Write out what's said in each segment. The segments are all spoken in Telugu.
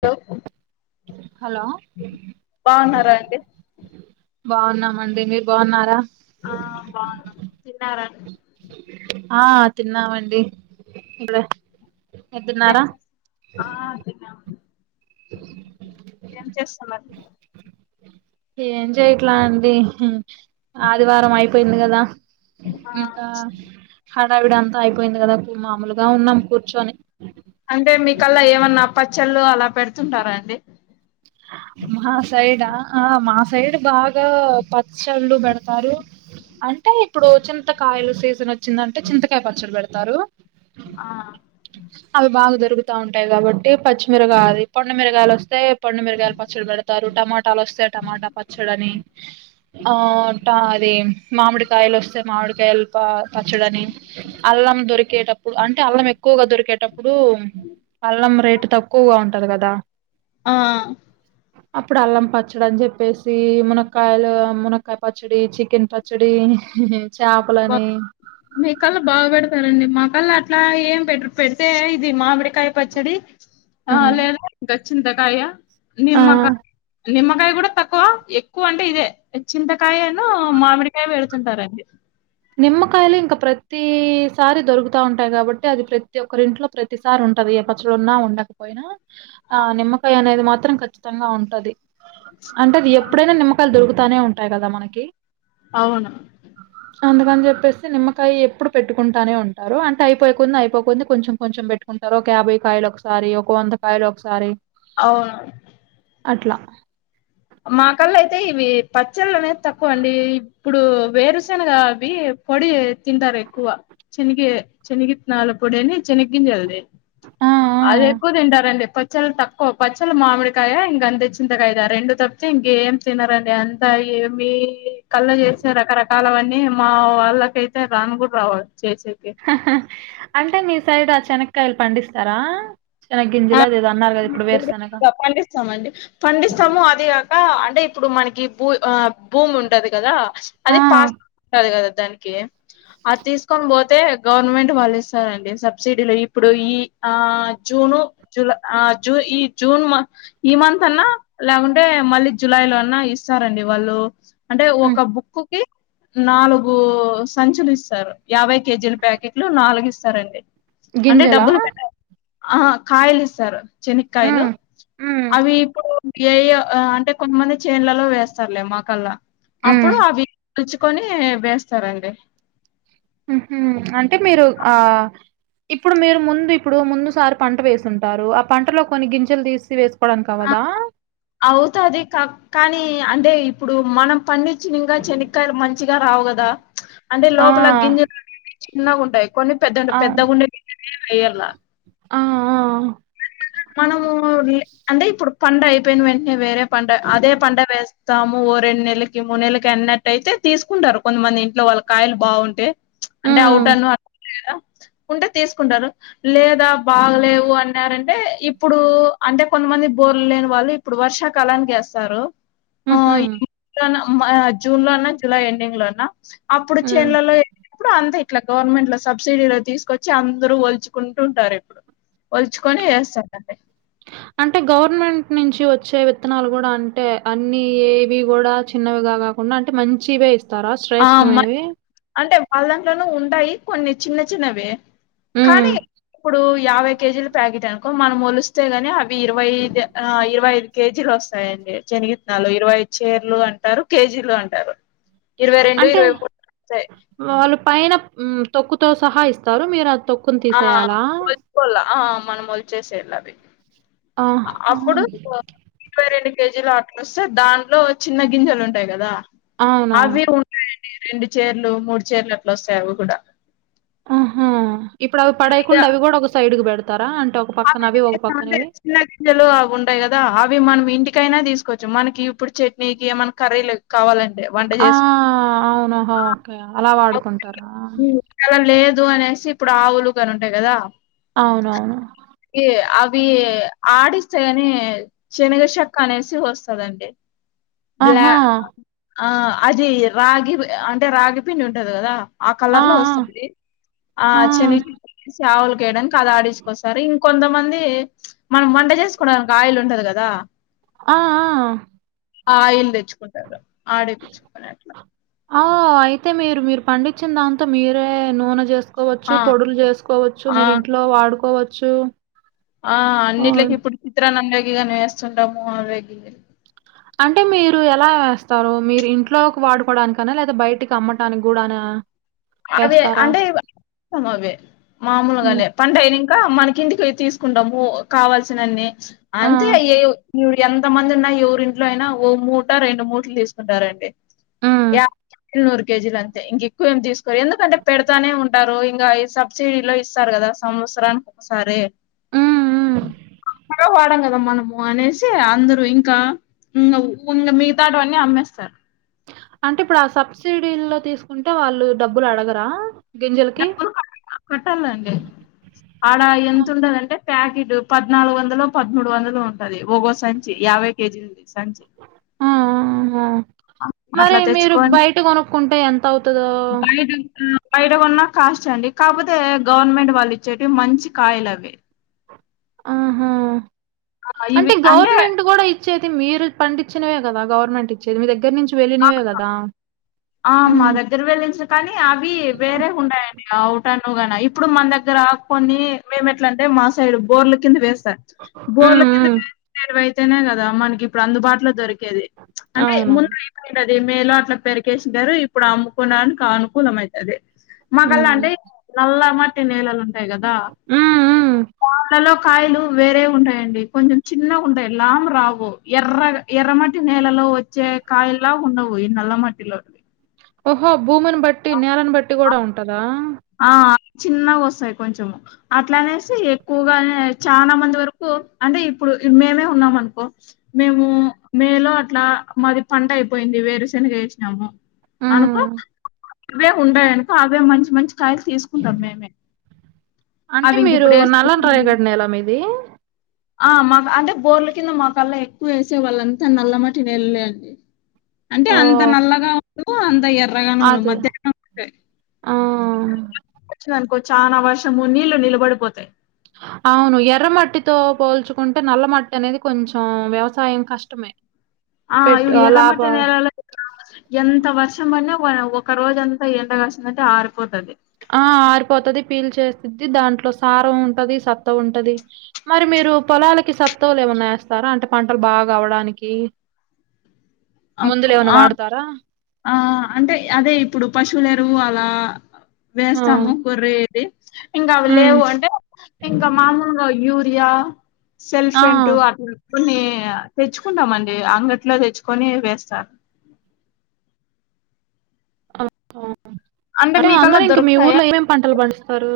నో హలో బాగున్నారా అండి బావున్నామండి మీరు బావున్నారా? ఆ బాన్నాను తిన్నారా ఇప్పడ ఏం చేస్తా అ ఏం చేస్తా మరి ఏం చెయట్లా అండి ఆదివారం అయిపోయింది కదా ఆ ఇంకా హడావిడి అంతా అయిపోయింది కదా మాములు ఉన్నాం కూర్చొని చెల్లు అలా పెడుతుంటారా అండి మా సైడ్ ఆ మా సైడ్ బాగా పచ్చళ్ళు పెడతారు అంటే ఇప్పుడు చింతకాయల సీజన్ వచ్చిందంటే చింతకాయ పచ్చడి పెడతారు ఆ తిరుగుతా ఉంటాయి కాబట్టి పచ్చిమిరయ అది పండమిరగాయలు వస్తే పండు మిరగాయలు పచ్చడి పెడతారు టమాటాలు వస్తె టమాటా పచ్చడి అని ఆ టా అది మామిడికాయలు వస్తే మామిడికాయలు పా పచ్చడని అల్లం దొరికి దొరికేటప్పుడు అంటే అల్లం ఎక్కువగా దొరికేటప్పుడు అల్లం రేట్ తక్కువగా ఉంటారు కదా ఆ అప్పుడు అల్లం పచ్చడి అని చెప్పేసి మునక్కాయలు మునక్కయ పచ్చడి చికెన్ పచ్చడి బా చేపలని మీ కళ్ళ బాగ పెడతారండి మాకు కళ అట్లా ఏం పెట్రూ పెడితే ఇది మామిడికాయ పచ్చడి ఆ లేదా ఇంకా చింతకాయ ఆ నిమ్మకాయ నిమ్మకాయ కూడా తక్కువ ఎక్కువ అంటే ఇదే చింత కాయను మామిడికాయ పెడుతుంటారండి నిమ్మకాయలు ఇంకా ప్రతిసారి దొరుకుతా ఉంటాయి కాబట్టి అది ప్రతి ఒక్కరి ఇంట్లో ప్రతిసారి ఉం ఉంటది ఏ పచ్చలున్నా ఉండకపోయినా ఆ నిమ్మకాయ అనేది మాత్రం ఖచ్చితంగా ఉంటది అంటే అది ఎప్పుడైనా నిమ్మకాయలు దొరుకుతానే ఉంటాయి కదా మనకి అవును అందుకని చెప్పేసి నిమ్మకాయ ఎప్పుడు పెట్టుకుంటానే ఉంటారు అంటే అయిపోయి కొంది అయిపోకుంది కొంచెం కొంచెం పెట్టుకు అందరు ఒక యాభై కాయలు ఒకసారి ఒక వంద కాయలు ఒకసారి అవును అట్లా మా కల్లా అయితే ఇవి పచ్చళ్ళు అనేది తక్కువ అండి ఇప్పుడు వేరుసేనగా అవి పొడి తింటారు ఎక్కువ శనగి శనగిత్తనాల పొడి అని శనగ గింజల్దదు ఆ! ఆ! అది ఎక్కువ తింటారండి పచ్చలు తక్కువ పచ్చల్ మామిడికాయ ఇంగ అంతె చింతకాయదా రెండు తక్కు ఇంకేం తినరండి అంతా ఏమి కళ్ళ చేసే రకరకాలవన్నీ మా వాళ్ళ ల్ల అయితే రాను గుడరను అంటే నీ సైడ్ ఆ చెనక్కాయలు పండిస్తారా చిన్ ఆ గింజిలా పండిస్తామండి పండిస్తాము అది కాక అంటే ఇప్పుడు మనకి భూ ఆ భూమి ఉంటది కదా ఆ! అది పాస్ బుక్ ఉంటది కదా దానికి అది తీసుకొని పోతే గవర్నమెంట్ వాళ్ళు ఇస్తారండి సబ్సిడీలు ఇప్పుడు ఈ ఆ జూను జూలై ఆ జూ ఈ జూన్ ఈ మంత్ అన్నా లేకుంటే మళ్ళీ జులై లో అన్నా ఇస్తారండి వాళ్ళు అంటే హ్మ్. ఒక బుక్కికీ నాలుగు సంచులు ఇస్తారు యాభై కేజీల ప్యాకెట్లు నాలుగు ఇస్తారండి గింజలా ఆ కాయలు ఇస్తారు శనగకాయలు హ్మ్ హ్మ్ అవి ఇప్పుడు ఏ అంటే కొంతమంది చేన్లలో వేస్తారులే మాకల్లా హ్మ్ అప్పుడు అవి రుచ్చుకొని వేస్తారండి ఉహు అంటే మీరు ఆ ఇప్పుడు మీరు ముందు ఇప్పుడు ముందుసారి పంట వేసుంటారు ఆ పంటలో కొన్ని గింజలు తీసి వేసు అవుతది కానీ అంటే ఇప్పుడు మనం పండి చికా శనక్కయలు మంచిగా రావు కదా అంటే ఆ! లోపల గింజలు చిన్నగా ఉంటాయి కొన్ని పెద్ద ఉంట పెద్ద అవును. ఉండనే వెయ్యలా ఆ ఆ మనము అంటే ఇప్పుడు పంట అయిపోయిన వెంటనే వేరే పంట అదే పంట వేస్త తాము ఓ రెండు నెలకి మూడు నెలకి అన్నట్టయితే తీసుకుంటారు కొంతమంది ఇంట్లో వాళ్ళ కాయలు బాగుంటాయి అంటే హ్మ్. అవుట్ను లేదా అ కదా ఉంటే తీసుకుంటారు లేదా బాగలేవు అంటే రంటే ఇప్పుడు అంటే కొంతమంది బోర్లు లేని వాళ్ళు ఇప్పుడు వర్షాకాలానికి వస్తారు హుహు. జూన్ లోన్నా జూలై ఎడింగ్ లోన్నా అప్పుడు హ్మ్. చైలలో వెళ్ళినప్పుడు అంతా ఇట్లా గవర్నమెంట్ లో సబ్సిడీలో తీసుకొచ్చి అందరు ఒల్చుకుంటు ఉంటారు ఇప్పుడు వల్చుకొని వేస్తారుంటే అంటే గవర్నమెంట్ నుంచి వచ్చే విత్తనాలు కూడా అంటే అన్ని ఏవి కూడా చిన్నవిగా కాకుండా అంటే మంచివే ఇస్తారా ఆ అమ్మాయి శ్రేష్టమైనవి అంటే వాళ్ళ దంట్లోనూ ఉంటాయి కొన్ని చిన్న చిన్నవే హ్మ్. కానీ ఇప్పుడు యాభై కేజీల ప్యాకెట్ అనుకో మనం వోలిస్తే గాని తా ఇ ఇరవై ఐదు ఇరవై ఐదు కేజీలు వస్తాయి వస్తాయ్ అండి చనిగిత్తనాలు ఇరవై చీర్లు అంటారు కేజీలు అంటారు ఇరవై రెండు అంటే ఇరవై మూడు వస్తాయి. వాళ్ళు పైన తొక్కుతో సహా ఇస్తారు మీరు ఆ తొక్కు ఆ వలుచుకోల ఆ మనం వలిచేసల అవి అప్పుడు ఆహా! ఇరవై రెండు కేజీలు అట్లు వస్తే దానిలో చిన్న గింజలు ఉంటాయి కదా అవి అవునవును ఉంటాయండి రెండు చీరలు మూడు చీరలు అట్లా వస్తాయవి కూడా ఆహా ఇప్పుడు అవి పడేకుండా అవి కూడా ఒక సైడ్ కు పెడతారా అంటే ఒక అవి పక్కన ఒక పక్కన అంటే ఇవి? చిన్న గింజలు అవి ఉంటాయి కదా అవి మనం ఇంటిక్ కైనా తీసుకోవచ్చు మనకి ఇప్పుడు చట్నీకి ఏమైనా కర్రీ కావాలంటే వంట ఆ! చేసుకు అవునహా! ఓకే. అలా వాడుకుంటారా? లేదు లు అనేసి ఇప్పుడు ఆవులు కాని ఉంటాయి కదా అవునవును. ఈ అవి ఆడిస్తే కాని చనగచెక్క అనేసి వస్తదండి బ్లా ఆహా ఆ అది రాగి అంటే రాగి పిండి ఉంటంది కదా ఆ కలర్ లో వస్తుంది ఆ చిన్న చి చేవులు వేయడానికి అది ఆడి మరి ఇంకొంతమంది మనం వంట చేసుకుంటానికి ఆయిల్ ఉంటది కదా ఆ ఆ ఆయిల్ తెచ్చుకుంటారు ఆడించుకొని అట్లా ఆ అయితే మీరు మీరు పండించిన దాంతో మీరే నూనె చేస్త ఆ! కోవచ్చు పొడులు చేసుకోవచ్చు ఆ! మీరు ఇంట్లో వాడుకోవచ్చు ఆ ఓహ్! అన్నింటికి ఇప్పుడు చిత్రాన్నంలోకి వేస్తుంటాము ఆవేగి అంటే మీరు ఎలా వేస్తారు మీరు ఇంట్లోకి వాడుకోవడానినికన లేదా బయటికి అమ్మటానికి కూడాన అవి అంటే అవి హ్మ్. మామూలుగానే పంటైనింగ్ మనకి ఇంటికి తీసుకుంటాము కావాల్సినన్నీ ఆ! అంతే ఏ ఎంత మంది ఉన్నా ఎవరింట్లో అయినా ఓ మూట రెండు మూటలు తీసుకుంటారండి హ్మ్. యా నూరు కేజీల అంతే ఇంక ఎక్కువ ఏమి తీసుకు ఎందుకంటే పెడతానే ఉంటారు ఇంకా సబ్సిడీలో ఇస్తారు కదా సంవత్సరానికి ఒకసారి హ్మ్ హ్మ్. ఇ వాడం కదా మనము అనేసి అందరూ ఇంకా ఉ ఉంగ మిగతాడువన్నీ అమ్మేస్తారు అంటే ఇప్పుడు ఆ సబ్సిడీల్లో తీసుకుంటే వాళ్ళు డబ్బులు అడగరా గింజలకి? డబ్బలు క కట్టాలండి ఆడ ఆ! ఎంత ఉంటది అంటే ప్యాకెట్ పద్నాలుగు వందలు పదమూడు వందలు ఉంటది ఒగో సంచి యాభై కేజీ సంచి ఆ! ఆహా! అట్లా మరి మీరు తెచ్చుకొని బయట కొనుక్కుంటే ఎంతవుతదో? బయట బయట కొన్నా కాస్ట్ యే అండి కాకపోతే గవర్నమెంట్ వాళ్ళు ఇచ్చేటివి మంచి కాయలు అవి ఆహా ఆ, అంటే ఇవి గవర్నమెంట్ కూడా ఇచ్చేది మీరు పండించినవే కదా గవర్నమెంట్ ఇచ్చేది మీ దగ్గర నుంచి వెళ్ళినవే గదా! ఆ మా హ్మ్. దగ్గర వెళ్ళంచ కానీ అవి వేరే ఉంటాయండి అవుట్ నువ్గన ఇప్పుడు మన దగ్గర ఆకుని మేము ఎట్లంటే మా సైడ్ బోర్ల కింద వేస్త బోర్ల హ్మ్. కింద హ్మ్. వేసినట్టు అయితేనే కదా మనకి ఇప్పుడు అందుబాటులో దొరికింది ది అంటే ముందు అవునవును. అది మేలో అట్లా పెరిగేస గారు ఇప్పుడు అమ్ముకోడానికి అనుకూలం అయితది మాగల్లా హ్మ్. అంటే నల్ల మట్టి నేలల ఉంటయి టాయ్ కదా హ్మ్. హ్మ్. వాళ్లలో కాయలు వేరే ఉంటాయండి కొంచం చిన్నగాండయి లావు రావు ఎర్ర ఎర్రమటి నేలలో వచ్చే కాయలా ఉండవు ఈ నల్ల మట్టి లో ఉదు ఓహో భూమిని బట్టి నేలని బట్టి కూడా ఉంటదా ఆ చిన్నగా వస్తాయి కొంచం అట్లా అనేసి ఎక్కువగా చాలా మంది వరకు అంటే ఇప్పుడు మేమే ఉన్నాం అనుకో మేము మేలో అట్లా మాది పంట పోయింది వేరూశనగ వేసినమము హ్మ్. అనుకో అవే ఉంటయనుకో అవే మంచి మంచి కాయలు తీసుకుంటాం మేమే అంటే అవి ఇంక మీరు ఇప్పుడు వేసుకో నల్లం రాయగడ్ నెలం ఇది ఆ మా అంటే బోర్ల కింద మాకల్లా ఎక్కువ వేసే వాళ్ళంతా నల్ల మట్టినేలనే అంటే అంత ఓహ్! నల్లగా ఉండ అంత ఎర్రగాన ఉ అదే. మధ్యా ఉంటయ్ ఆ! అనుకో చాలా వర్షము నీళ్లు నిలబడిపోతాయి అవును ఎర్ర మట్టితో పోల్చుకుంటే నల్ల మట్టి అనేది కొంచెం వ్యవసాయం కష్టమే ఆ పెట్ ఇప్పుడు ఆహ్, ఎర్ర లాభ మట్టి నెలలో ఎంత వర్షం పడిన ఒక రోజుంత ఎండ వచ్చిందంటే ఆరిపోతది ఆ ఆరిపోతుది పీలు చేస్తుది దాంట్లో సారం ఉంటది సత్తా ఉంటది మరి మీరు మీరు పొలాలకి సత్తవులు ఏమైన్నా వేస్తారా అంటే పంటలు బాగా ఆవడానికి అప్ ముందులు ఎవనా ఆ వాడతారా ఆ అంటే అదే ఇప్పుడు పశువుల ఎరువు అలా ఆ! వేస్తాము గోరేది ఇంకా అవి హ్మ్. లేవు అంటే ఇంకా మామూలుగా యూరియా సెల్ఫ్ ఆ! ఏంటూ అట్లా కొని తెచ్చుకుంటామ అండి అంగట్లో తెచ్చుకొని వేస్తారు అంటే అందరు మీకల్లా ఇంక మీ దొరుకుతాయా ఊర్లో ఏమేమి పంటలు పండిస్తారు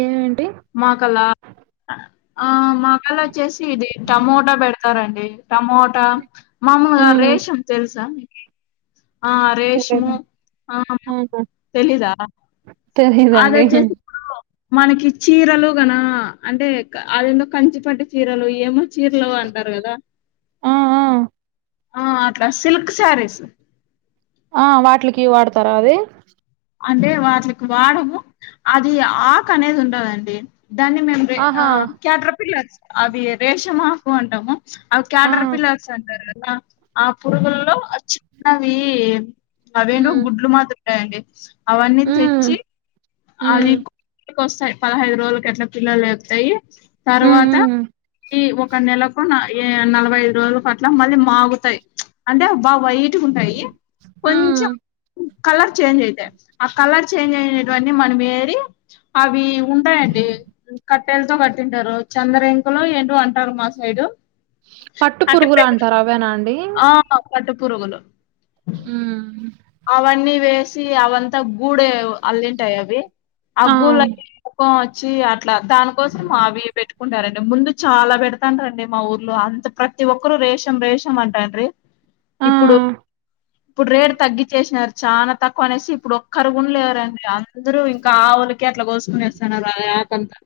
ఉ మా కలా ఆ మా కల్లా వచ్చేసి ఇది టమోటా పెడతారండి టమోటా మామలుగా హ్మ్. రేషమ్ తెలుసా ఆ రేష్ము తెలీదు. ఆ తెలిదారా తెలిదండి మనకి చీరలు గన అంటే అదేందో కంచిపట్టు చీరలు ఏమో చీరలో అంటారు కదా ఆ! ఆ! ఆ అట్ల సిల్క్ సారీస్ ఆ వాటిలకి వాడతారా అది అంటే వాటికి వాడము అది ఆక్ అనేది ఉండదండి దాన్ని మేము రే ఆ ఆహా! క్యాట్ర పిల్ల అవి రేషమ్ ఆకు అంటాము అవి ఆ! క్యాటర్ పిల్లర్స్ అంటారు కద ఆ పురుగుల్లో చిన్నవి అవేంటో హ్మ్. గుడ్లు మాద్రి ఉంటాయండి అవన్నీ హ్మ్. తెచ్చి అది హ్మ్. వస్తాయి పదహైదు రోజులకు అట్ల పిల్లలు లేపుతాయి హ్మ్. తర్వాత హ్మ్. ఈ ఒక నెలకో నా ఏ నలభై ఐదు రోజుల కట్ల మళ్ళీ మాగుతాయి అంటే బా వైట్ గ ఉంటాయి కొంచెం హ్మ్. కలర్ చేంజ్ అయితాయి ఆ కలర్ చేంజ్ అయిన ఇవన్నీ మనం ఏరి అవి ఉంటాయండి కట్టేలతో కట్టింటారు చందర ఇంకులో ఏంటో అంటారు మా సైడ్ పట్టు అంటే పురుగులు అంటారు అవేనా ఆ కట్ట పురుగులు ఉహు అవన్నీ వేసి అవంతా గూడే అల్లింటాయి అవి ఆ గూలన్ని వచ్చి అట్లా దానికోసం మావి పెట్టు ఉంటారండి ముందు చాలా పెడతాంట రండి మా ఊర్లో అంత ప్రతి ఒక్కరు రేషం రేషం అంటండ్రి ఆ! ఇప్పుడు ఇప్పుడు రేటు తగ్గి చేసినారు చాలా తక్కువ అనేసి ఇప్పుడు ఒక్కరుగున లేరండి అందరు ఇంకా ఆవులకి అట్లా కోసుకుని వేస్తన్నారు ఆ ఆకంతా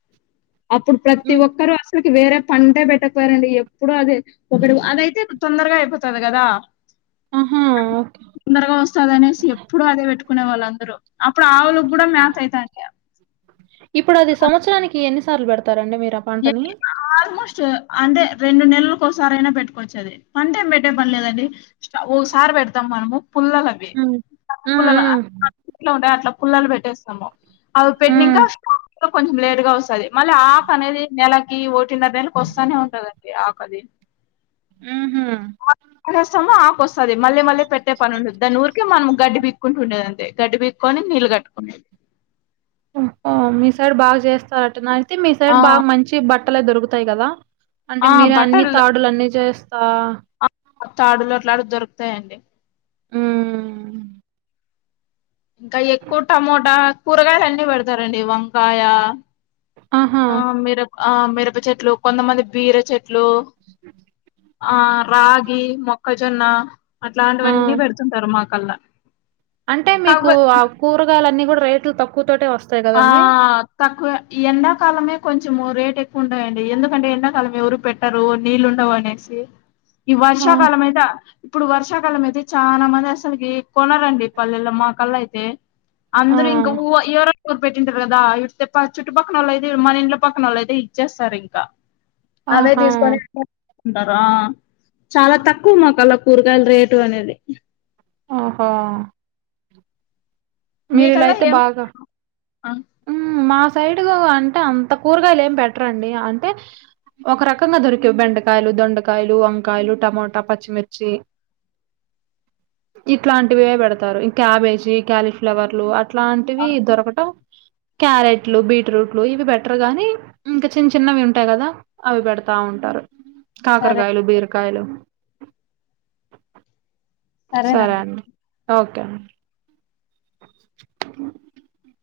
అప్పుడు ప్రతి హ్మ్. ఒక్కరు అసలుకి వేరే పంటే పెట్టకపోయారండి ఎప్పుడు అది కొబడి అదైతే తొందరగా అయిపోతది కదా ఆహా! ఓకే. తొందరగా వస్తది అనేసి ఎప్పుడు అదే పెట్టుకునే వాళ్ళు అందరూ ఆవులు కూడా మ్యాత అయితాం ఇప్పుడు అది సంవత్సరానికి ఎన్ని సార్లు పెడతారండి మీరు ఆ పంటని? ఆల్మోస్ట్ అంటే రెండు నెల్లుకు ఒకసారి అయినా పెట్టుకోవచ్చు అది పంట ఏం పెట్టే పనిలేదండి ఒసారి పెడతాం మనము పుల్లలు అవి హ్మ్. హ్మ్. హ్మ్. పుల్లలుట్ ఉంటయి అట్లా పుల్లలు పెట్టేస్తాము అవి పెట్టినంక హ్మ్. స్టా కొంచెం లేట్ గా వస్తది మళ్ళీ ఆఫ్ అనేది నెలకి కింద దేకి వస్తానే ఉంటదండి ఆకది ఉహు కస్తమా ఆకు వస్తది మళ్ళీ మళ్ళీ పెట్టే పని ఉండదు దన్ని ఊరిక మనం గడ్డి పీక్కుంటు ఉండేదంతె గడ్డి బిక్కోని నిలు కట్టుకునేది మీ సైడ్ బాగా చేస్తారటన అయితే మీ ఆ సైడ్ బాగ మంచి బట్టలు దొరుకుతాయి కదా అంటే ఆ మీరే అన్ని బట్టలు తాడులు అన్ని చేస్తా ఆ తాడులు అట్లాటీవీ దొరుకుతాయండి హ్మ్. ఇంకా ఎక్కువ టమోటా కూరగాయలు అన్ని పెడతారండి వంకాయ ఆహా! ఆ మిర ఆ మిరప చెట్లు కొంతమంది బీర చెట్లు ట్లు ఆ రాగి మొక్కజొన్న ఆ! అట్లాంటివన్నీ పెడుతుంటారు మాకల్లా అంటే మీకు ఆ కాకపోతే కూరగాయల అన్నీ కూడా రైతులు తక్కువ తటే వస్తాయి ఆ గదండీ? తక్కువ ఎండాకాలమే కొంచం కొంచెము రేట్ ఎక్కువ ఉండయంండి ఎందుకంటే ఎండాకాలం ఎవరు పెట్టరు నీళ్ళు ఉండవు అనేసి ఈ ఆ! వర్షాకాలం అయితే ఇప్పుడు వర్షాకాలం అయితే చాలా మంది అసలుకి కొనరండి పల్లెల్లో మా కల్లా అయితే ఆ! అందరుూ ఇంకా ఊ ఎవర ఊరు పెట్టింటారు కదా ఇతే చుట్టుపక్క వాళ్ళు అయితే మన ఇంట్ల పక్కనవాళ్లు అయితే ఇచ్చేస్తారు ఇంకా అవే ఆహా! తీసుకొని అంటారా చాలా తక్కువ మకాల కూరగాయల రేటు అనేది ఓహో మీరి ఇలా మీకల్లా అయితే ఏం బాగా ఆ హ్మ్. మా సైడ్ అంటే అంత కూరగాయలు ఏం పెట్టరండి అంటే ఒక రకంగా దొరికేవి బెండకాయలు దొండకాయలు వంకాయలు టమోటా పచ్చిమిర్చి ఇట్లాంటివే పెడతారు క్యాబేజీ క్యాలీఫ్లవర్లు అట్లాంటివి దొరకటం క్యారెట్లు బీట్రూట్లు ఇవి బెటర్ గాని ఇంకా చిన్న చిన్నవి ఉంటాయి కదా అవి పెడతా ఉంటాయి ఉంటారు సరే కాకరకాయలు బీరకాయలు సరే సరేనండి అండి ఓకే అండి అ